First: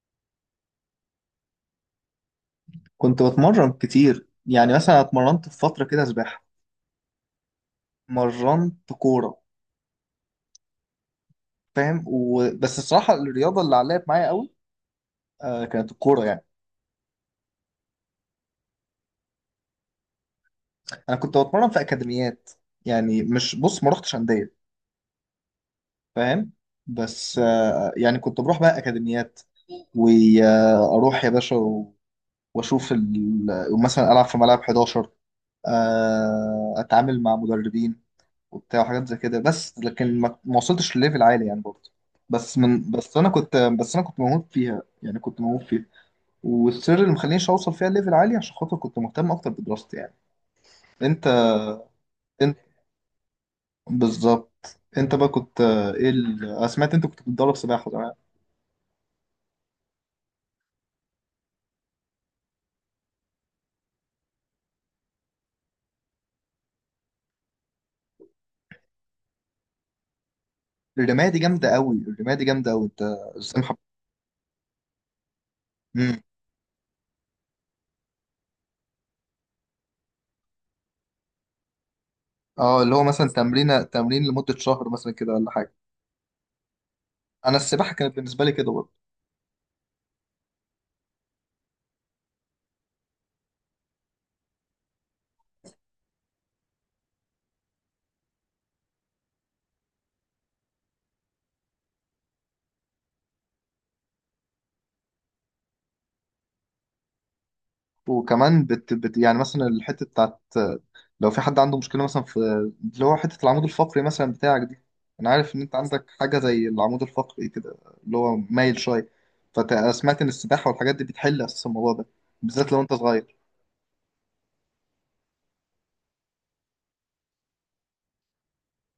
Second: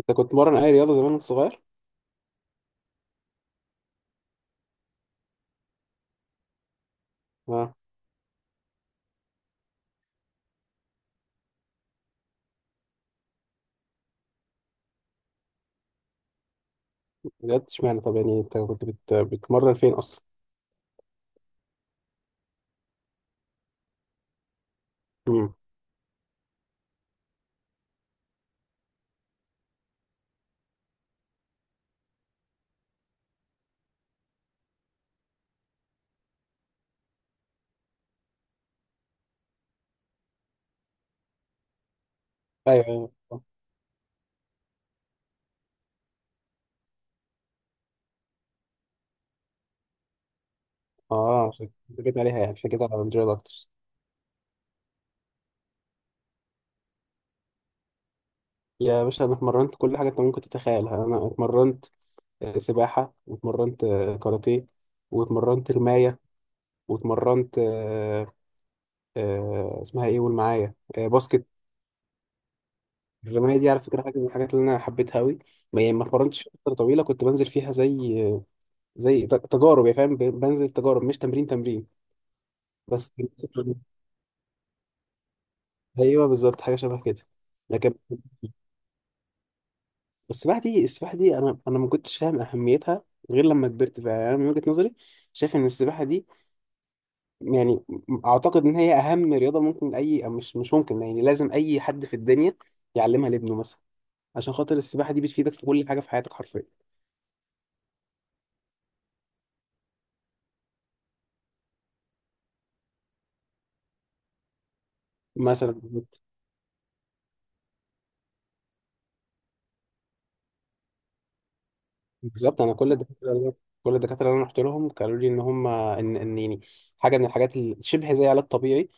انت كنت بتمرن اي رياضه زمان وانت صغير؟ كنت بتمرن كتير، يعني مثلا اتمرنت في فترة كده سباحة، اه. مرنت كورة. فاهم بس الصراحة الرياضة اللي علقت معايا قوي كانت الكورة يعني. بجد اشمعنى؟ طب يعني انت كنت بتمرن فين اصلا؟ أنا كنت بتمرن في أكاديميات، يعني مش بص، ما رحتش أندية. امم. فاهم. بس آه يعني كنت بروح بقى أكاديميات، وأروح يا باشا وأشوف مثلا ألعب في ملعب 11، آه أتعامل مع مدربين وبتاع وحاجات زي كده. بس لكن ما وصلتش لليفل عالي يعني برضه. بس ايوه، من بس انا ايوه. كنت بس انا كنت موهوب فيها، يعني كنت موهوب فيها. والسر اللي مخلينيش اوصل فيها ليفل عالي عشان خاطر كنت مهتم اكتر بدراستي يعني. انت اه، عشان كده جيت عليها، يعني انت عشان كده على الجيل اكتر. بالظبط، انت بقى كنت ايه أنا سمعت انت كنت بتدرب سباحه زمان. يا باشا انا اتمرنت كل حاجه انت ممكن تتخيلها. انا اتمرنت سباحه، واتمرنت كاراتيه، واتمرنت رمايه، واتمرنت اسمها ايه؟ قول معايا، باسكت. الرمايه دي جامده قوي انت. الرمايه ازاي دي على فكره حاجه من الحاجات اللي انا حبيتها قوي. ما يعني ما مم. اتمرنتش فتره طويله، كنت بنزل فيها زي تجارب، يا فاهم، بنزل تجارب، مش تمرين تمرين. اه، اللي هو بس مثلا تمرين تمرين لمده شهر مثلا كده ولا حاجه. ايوه، بالظبط، حاجه شبه كده. انا السباحه لكن كانت بالنسبه لي كده برضه. السباحه دي، السباحه دي انا ما كنتش فاهم اهميتها غير لما كبرت فعلا. يعني انا من وجهه نظري شايف ان السباحه دي، يعني اعتقد ان هي اهم رياضه ممكن، اي، أو مش ممكن، يعني لازم اي حد في الدنيا يعلمها لابنه مثلا، عشان خاطر السباحه دي بتفيدك في كل حاجه في حياتك حرفيا. وكمان يعني مثلا الحتة بتاعت، لو في حد عنده مشكلة مثلا في اللي هو حتة العمود الفقري مثلا بتاعك دي. أنا عارف إن أنت مثلا عندك حاجة زي العمود الفقري كده، اللي هو مايل شوية. فسمعت إن السباحة والحاجات دي بتحل أساس الموضوع ده، بالظبط بالذات انا لو أنت كل صغير. كل الدكاتره اللي انا رحت لهم قالوا لي ان هم، ان يعني حاجه من الحاجات اللي شبه زي علاج طبيعي،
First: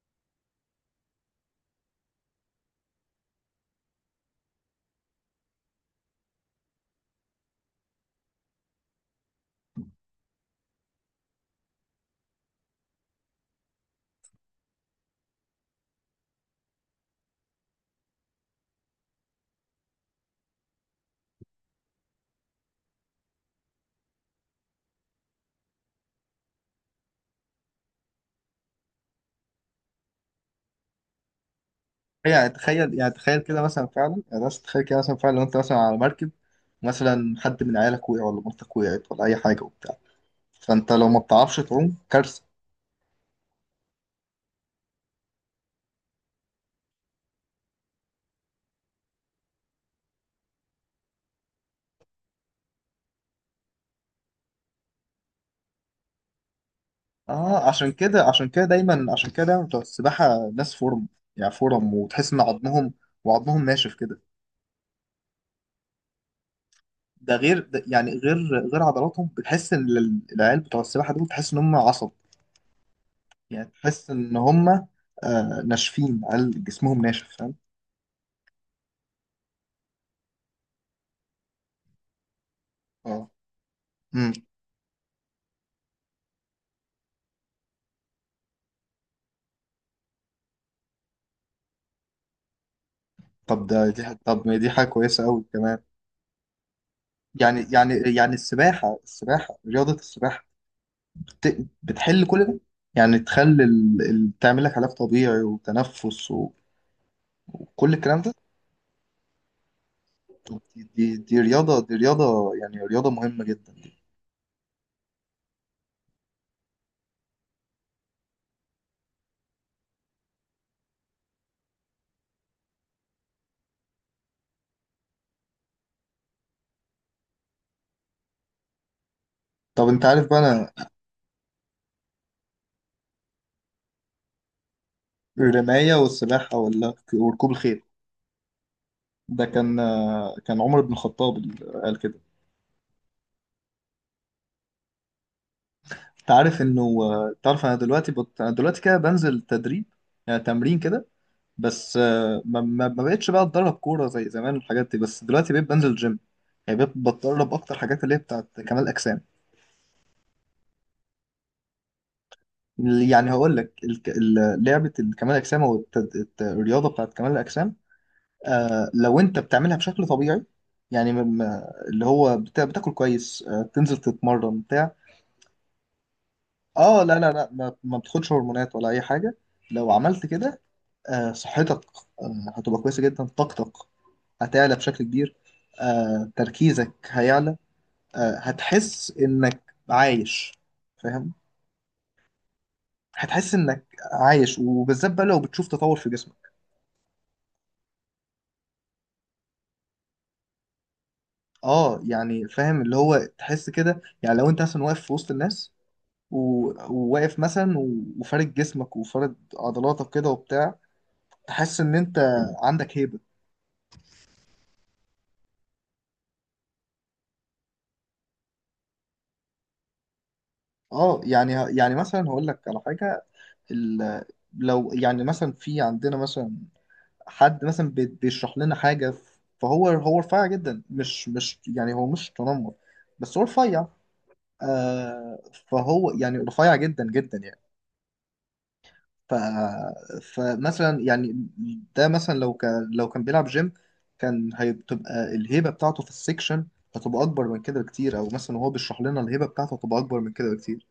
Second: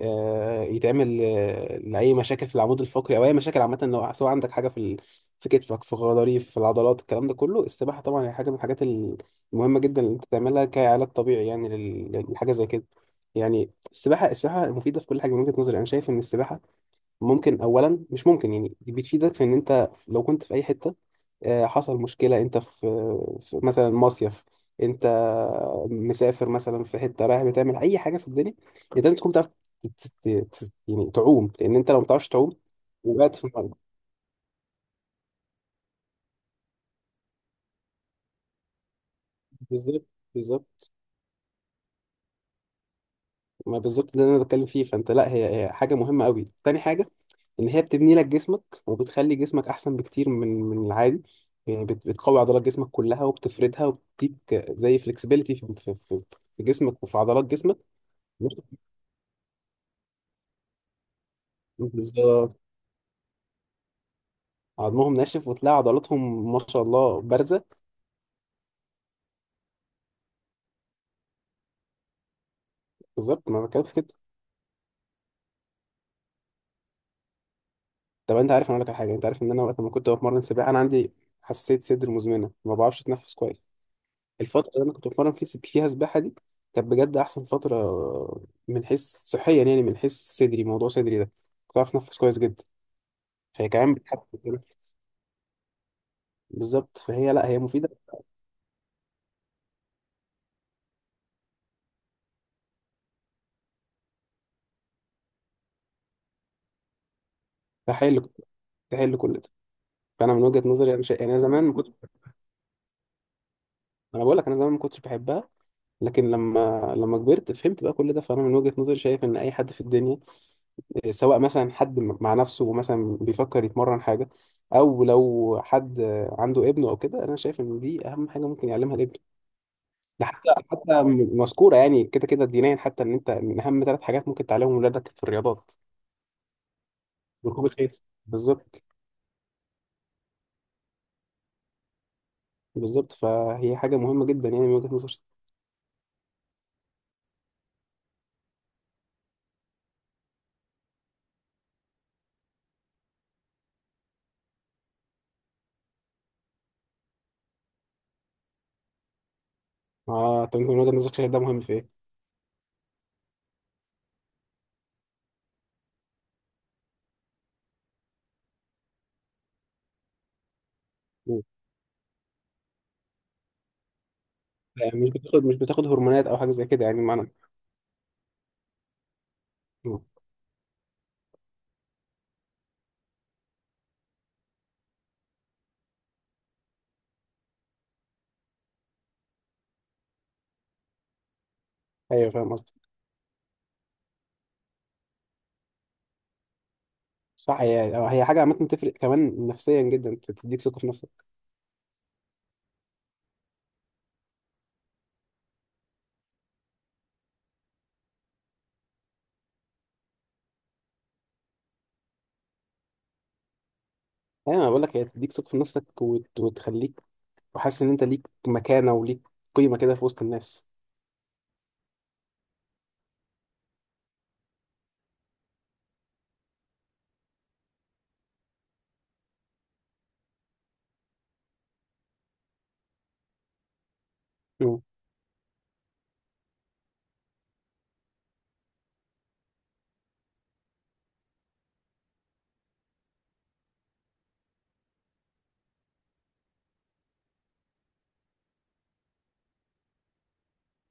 يتعمل لأي مشاكل في العمود الفقري أو أي مشاكل عامة، لو سواء عندك حاجة في في كتفك، في غضاريف، في العضلات، الكلام ده كله السباحة طبعا هي حاجة من الحاجات المهمة جدا اللي أنت تعملها كعلاج طبيعي، يعني للحاجة زي كده. يعني السباحة، السباحة مفيدة في كل حاجة. من وجهة نظري أنا شايف إن السباحة ممكن، أولا مش ممكن يعني، دي بتفيدك في إن أنت لو كنت في أي حتة حصل مشكلة، انت في، في مثلا مصيف، انت مسافر مثلا في حتة رايح، بتعمل اي حاجة في الدنيا انت لازم تكون بتعرف ت- ت- يعني تعوم، لان انت لو ما بتعرفش يعني تعوم تخيل يعني وقعت تخيل في كده مثلا الميه. فعلا يعني بس تخيل كده مثلا فعلا لو أنت مثلا على مركب، مثلا حد من عيالك وقع ولا مرتك وقعت ولا أي حاجة وبتاع، بالظبط، فأنت بالظبط. لو ما بتعرفش تعوم كارثة. ما بالظبط ده اللي انا بتكلم فيه، فانت لا، هي حاجة مهمة قوي. تاني حاجة، ان هي بتبني لك جسمك وبتخلي جسمك احسن بكتير من العادي، يعني بتقوي عضلات جسمك كلها وبتفردها، وبتديك زي فلكسبيليتي في جسمك وفي عضلات جسمك. عشان كده دايما بتوع السباحة ناس فورم، يعني فورم، وتحس ان بالظبط، عظمهم وعظمهم ناشف كده. عظمهم ناشف وتلاقي عضلاتهم ما شاء الله ده غير، بارزه. ده يعني غير غير عضلاتهم، بتحس ان العيال بتوع السباحة دول تحس ان هم عصب. بالظبط ما يعني أنا بتكلم في كده. تحس ان هم آه ناشفين، عيال جسمهم ناشف. فاهم. طب انت عارف، انا اقول لك على حاجه، انت عارف ان انا وقت ما كنت بتمرن سباحه انا عندي حساسيه صدر مزمنه، ما بعرفش اه. اتنفس كويس. امم. الفتره اللي انا كنت بتمرن فيها سباحه دي كانت بجد احسن فتره، من حيث صحيا، يعني من حيث صدري، موضوع صدري ده كنت بعرف اتنفس كويس جدا. طب فهي ده كمان دي ح- بتحسن طب ما دي حاجة التنفس. كويسة قوي كمان. بالظبط، فهي لا، هي مفيده. السباحة بتحل كل ده. يعني تخلي تعمل لك علاج طبيعي وتنفس وكل الكلام تحل، ده. تحل كل ده. فانا من وجهه دي, نظري انا يعني انا دي زمان ما رياضة، كنت، دي رياضة، يعني رياضة مهمة جدا. انا بقول لك انا زمان ما كنتش بحبها، لكن لما كبرت فهمت بقى كل ده. فانا من وجهة نظري شايف ان اي حد في الدنيا، سواء مثلا حد مع نفسه مثلا بيفكر يتمرن حاجة، او لو حد عنده ابنه او كده، انا شايف ان دي اهم حاجة ممكن يعلمها لابنه. طب انت ده عارف بقى حتى، انا، مذكورة يعني كده كده دينيا، حتى ان انت من اهم ثلاث حاجات ممكن تعلمهم ولادك في الرياضات الرماية والسباحة ولا وركوب ركوب الخيل. الخيل. بالظبط، ده كان كان عمر بن الخطاب اللي قال كده. بالظبط، فهي حاجة مهمة جدا يعني من وجهة نظري. انت عارف انه آه، تعرف انا دلوقتي انا دلوقتي كده بنزل تدريب، يعني تمرين كده. بس آه، ما بقتش بقى اتدرب كورة زي زمان والحاجات دي. بس دلوقتي بقيت بنزل جيم، يعني بقيت بتدرب اكتر حاجات اللي هي بتاعت كمال اجسام. اه، طب انت من وجهة نظرك شايف ده مهم في ايه؟ يعني هقول لك لعبة كمال الاجسام، او الرياضة بتاعت كمال الاجسام. آه، لو انت بتعملها بشكل طبيعي، يعني مم. اللي هو بتاكل كويس، آه تنزل تتمرن بتاع مش بتاخد، مش بتاخد هرمونات او حاجة زي كده، يعني اه، لا معنى. لا لا، ما, ما بتاخدش هرمونات ولا اي حاجه. لو مم. عملت كده، آه صحتك آه هتبقى كويسه جدا، طاقتك هتعلى بشكل كبير، آه تركيزك هيعلى، آه هتحس انك عايش. فاهم، ايوه، فاهم قصدي. هتحس انك عايش، وبالذات بقى لو بتشوف تطور في جسمك. صح، هي، هي حاجة عامة تفرق كمان نفسيا جدا، تديك ثقة في نفسك. اه يعني فاهم، اللي هو تحس كده، يعني لو انت مثلا واقف في وسط الناس وواقف مثلا وفارد جسمك وفارد عضلاتك كده وبتاع، تحس ان انت عندك هيبة. أيوة، أنا بقول لك هي تديك ثقة في نفسك، وتخليك وحاسس إن أنت ليك مكانة وليك قيمة كده في وسط الناس. اه يعني يعني مثلا هقول لك على حاجة. ال- لو يعني مثلا في عندنا مثلا حد مثلا بيشرح لنا حاجة، فهو هو رفيع جدا، مش يعني هو مش تنمر، بس هو رفيع. مم. آه، فهو يعني رفيع جدا جدا يعني. ف... فمثلا يعني ده مثلا لو كان بيلعب جيم، كان هتبقى الهيبة بتاعته في السكشن هتبقى أكبر من كده بكتير. أو مثلا وهو بيشرح لنا الهيبة بتاعته هتبقى أكبر من كده بكتير.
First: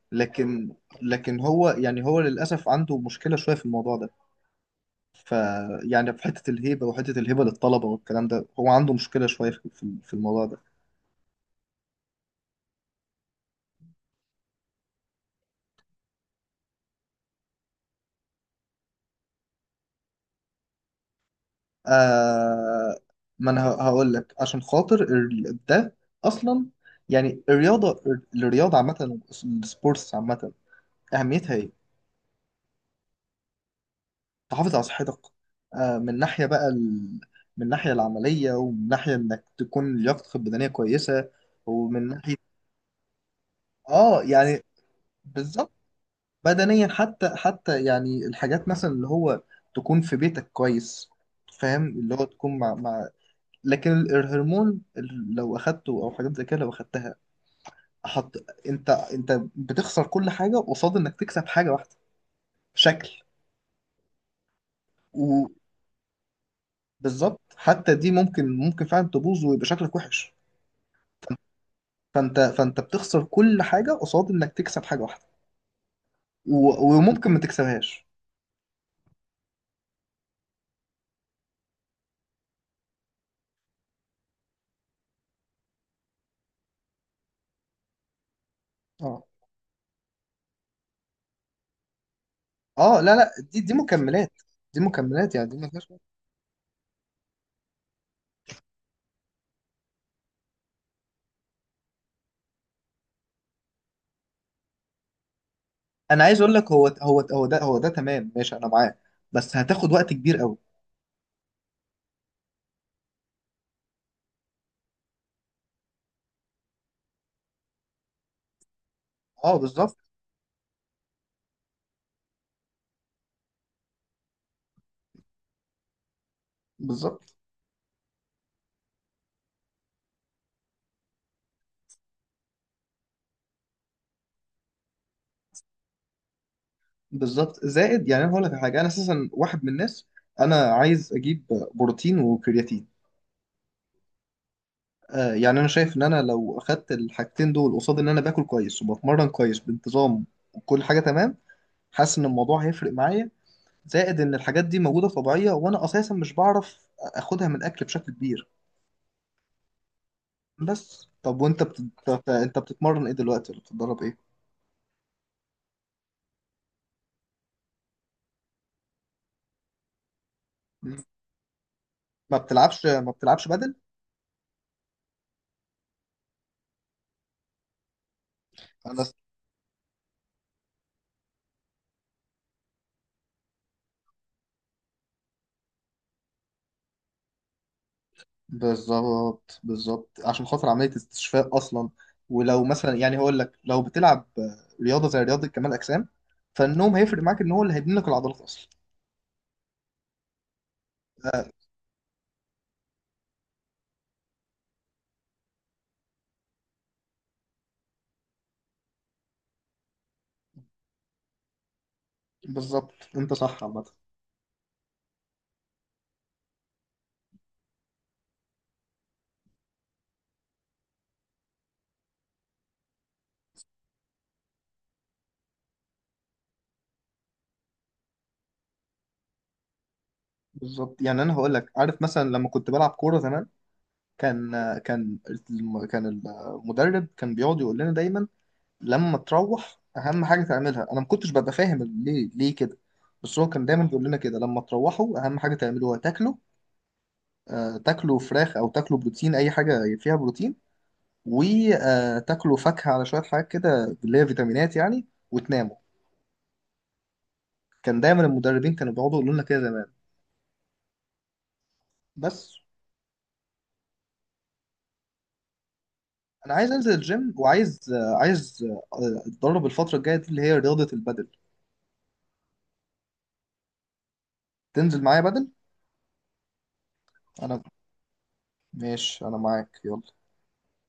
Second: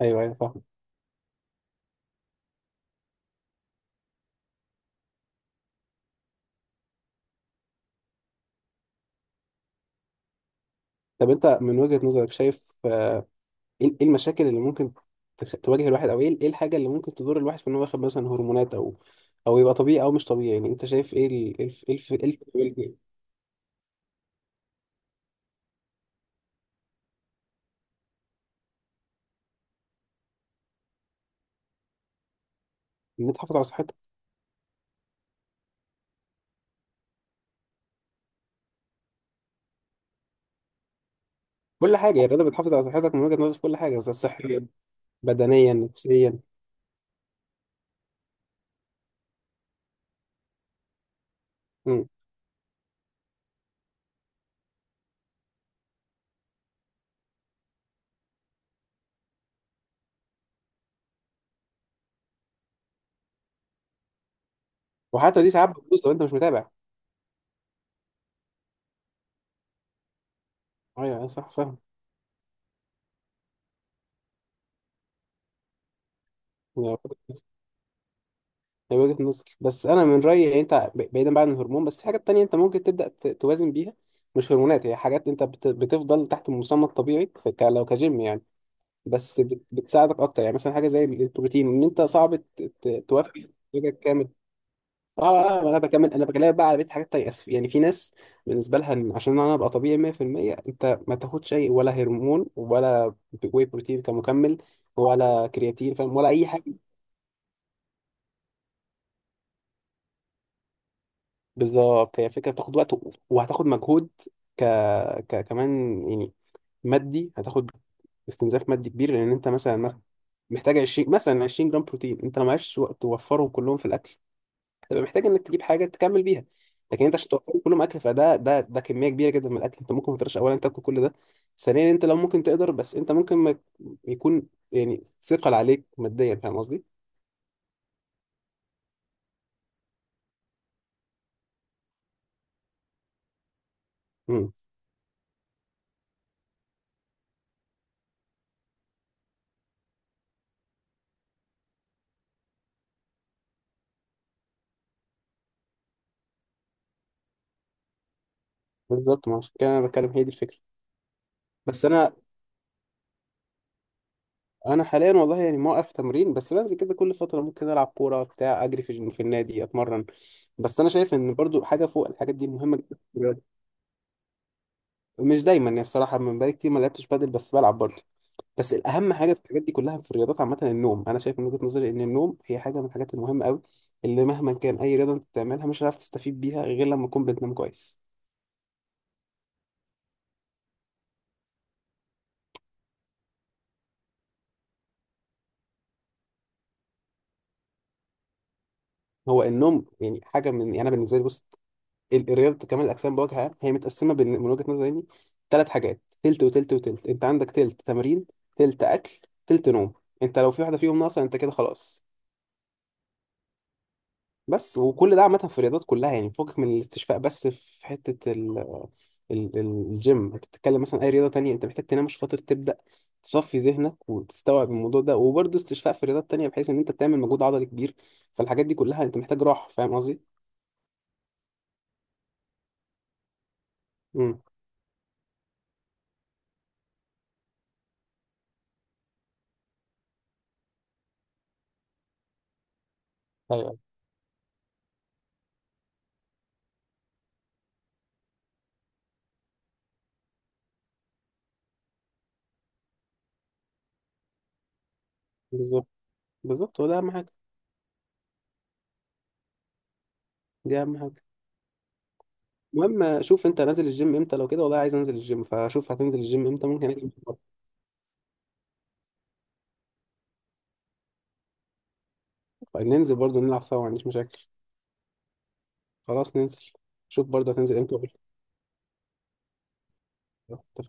أيوه، أيوه، فاهم. لكن لكن هو يعني هو للأسف عنده مشكلة شوية في الموضوع ده. ف يعني في حتة الهيبة، وحتة الهيبة للطلبة والكلام ده، هو عنده مشكلة شوية في الموضوع ده. طب أنت من وجهة نظرك شايف إيه، إيه المشاكل اللي ممكن تواجه الواحد، أو إيه، إيه الحاجة اللي ممكن تضر الواحد في إن هو ياخد مثلا هرمونات، أو أو يبقى طبيعي أو مش طبيعي، يعني أنت شايف إيه إيه الف... إيه الف... إيه الف... إيه آه، الف- ما انا هقول لك عشان خاطر ده اصلا، يعني الرياضه، الرياضه عامه، السبورتس عامه، اهميتها ايه؟ إن تحافظ على صحتك. تحافظ على صحتك. آه من ناحيه بقى من ناحيه العمليه، ومن ناحيه انك تكون لياقتك البدنيه كويسه، كل ومن حاجة، يعني ناحيه، الرياضة بتحافظ على صحتك من وججة نظرك في كل حاجة، إذا اه يعني، صحيا، بالظبط. بدنيا، نفسيا. بدنيا، حتى يعني الحاجات مثلا اللي هو تكون في بيتك كويس. فاهم، مم. اللي هو تكون مع مع. لكن الهرمون لو اخدته او حاجات زي كده لو اخدتها، حط، انت بتخسر كل حاجه قصاد انك تكسب حاجه واحده، شكل. وحتى دي ساعات بتبوظ لو انت مش متابع. وبالظبط، حتى دي ممكن فعلا تبوظ ويبقى شكلك وحش. ايوه، ايوه، صح، فاهم. فانت بتخسر كل حاجه قصاد انك تكسب حاجه واحده، وممكن هي، ما تكسبهاش. هي وجهة نظر، بس انا من رايي يعني، انت بعيدا بقى عن الهرمون بس في حاجات تانية انت ممكن تبدا توازن بيها، مش هرمونات، هي حاجات انت بتفضل تحت المسمى الطبيعي، لو كجيم يعني، اه بس بتساعدك اكتر. يعني مثلا حاجه زي البروتين، ان انت صعب اه لا لا، توفي دي احتياجك كامل. مكملات، دي مكملات، يعني دي اه، اه، ما ما انا فيهاش. بكمل، انا بكلمك بقى على بيت حاجات تانية، أسف. يعني في ناس بالنسبه لها إن عشان انا ابقى طبيعي 100%، انت ما تاخدش اي ولا هرمون، ولا واي بروتين كمكمل، ولا كرياتين، فاهم، انا ولا عايز اي اقول حاجه. لك، هو ده تمام، ماشي انا معاه، بس هتاخد وقت كبير قوي. بالظبط، هي فكره بتاخد وقت، وهتاخد مجهود ك... كمان يعني، مادي، هتاخد استنزاف مادي كبير، لان انت اه بالظبط، مثلا محتاج 20، مثلا 20 جرام بروتين، انت لو معكش وقت توفرهم كلهم في الاكل تبقى محتاج انك تجيب حاجه تكمل بيها. لكن انت عشان بالظبط. توفر كلهم اكل، فده، ده ده كميه كبيره جدا من الاكل، انت ممكن ما تقدرش اولا تاكل كل ده. ثانيا انت لو ممكن تقدر، بس انت ممكن ما يكون يعني ثقل عليك ماديا، فاهم قصدي؟ بالظبط، زائد، يعني انا هقول لك على حاجه، انا اساسا واحد من الناس. انا عايز اجيب بروتين وكرياتين. امم. آه يعني انا شايف ان انا لو اخدت الحاجتين دول، قصاد ان انا باكل كويس وبتمرن كويس بانتظام وكل حاجه تمام، حاسس ان الموضوع هيفرق معايا. زائد ان الحاجات دي موجوده طبيعيه، وانا اساسا مش بعرف اخدها من الاكل بشكل كبير. بالظبط، ما عشان كده انا بتكلم، هي دي الفكره. بس طب وانت بس انا، انت بتتمرن ايه دلوقتي، ولا بتتدرب ايه؟ انا حاليا والله يعني موقف تمرين، بس بنزل كده كل فتره، ممكن العب كوره بتاع، اجري في النادي، اتمرن، بس انا مم. شايف ان برضو حاجه فوق الحاجات دي مهمه جدا ما في بتلعبش الرياضة. بدل؟ مش دايما، يعني الصراحه من بقالي كتير ما لعبتش بادل، بس بلعب برضو. بس الاهم حاجه في الحاجات دي كلها في الرياضات عامه النوم. انا شايف من وجهه نظري ان النوم هي حاجه من الحاجات المهمه قوي، اللي مهما كان اي رياضه انت بتعملها، مش هتعرف تستفيد بيها غير لما تكون بتنام كويس. بالظبط عشان خاطر عملية استشفاء أصلا. ولو مثلا يعني هقول لك لو بتلعب رياضة زي رياضة كمال أجسام، فالنوم هيفرق معاك، إن هو اللي هيبني لك العضلات أصلا. هو النوم يعني حاجه من، يعني انا بالنسبه لي آه بص، الرياضه كمال الاجسام بوجه عام هي متقسمه من وجهه نظري يعني ثلاث حاجات، تلت وتلت وتلت. انت عندك تلت تمرين، تلت اكل، تلت نوم. انت لو في واحده فيهم ناقصه انت كده خلاص. بالظبط، أنت صح عامة. بس وكل ده عامة في الرياضات كلها، يعني فوقك من الاستشفاء. بس في حتة ال ال- الجيم انت بتتكلم، مثلا اي رياضة تانية انت محتاج تنام عشان خاطر تبدأ تصفي ذهنك وتستوعب الموضوع ده، وبرضه استشفاء في رياضات تانية بحيث ان انت بتعمل مجهود عضلي كبير، فالحاجات دي كلها انت محتاج راحة، فاهم قصدي؟ بالظبط، يعني أنا هقول لك، عارف مثلا لما كنت بلعب كورة زمان، امم. كان كان كان المدرب كان بيقعد يقول لنا دايما، لما تروح أهم حاجة تعملها، أنا ما كنتش ببقى فاهم ليه كده. بس هو كان ايوه دايما بيقول لنا كده، لما تروحوا أهم حاجة تعملوها تاكلوا، آه، تاكلوا فراخ او تاكلوا بروتين، اي حاجه فيها بروتين، وتاكلوا فاكهه على شويه حاجات كده اللي هي فيتامينات يعني، وتناموا. بالظبط، بالظبط، هو ده اهم حاجة، كان دايما المدربين كانوا بيقعدوا يقولوا لنا كده زمان. دي اهم حاجة. بس المهم، شوف انت نازل الجيم امتى، لو كده والله عايز انزل الجيم، فشوف هتنزل الجيم انا امتى عايز ممكن انزل اجي الجيم، وعايز آه، عايز آه، اتدرب الفتره الجايه دي اللي هي رياضه البدل. ننزل برضه نلعب سوا، ما عنديش مشاكل. تنزل معايا بدل؟ خلاص ننزل، شوف برضه انا هتنزل امتى وقول ماشي، انا معاك يلا. لي. اتفقنا.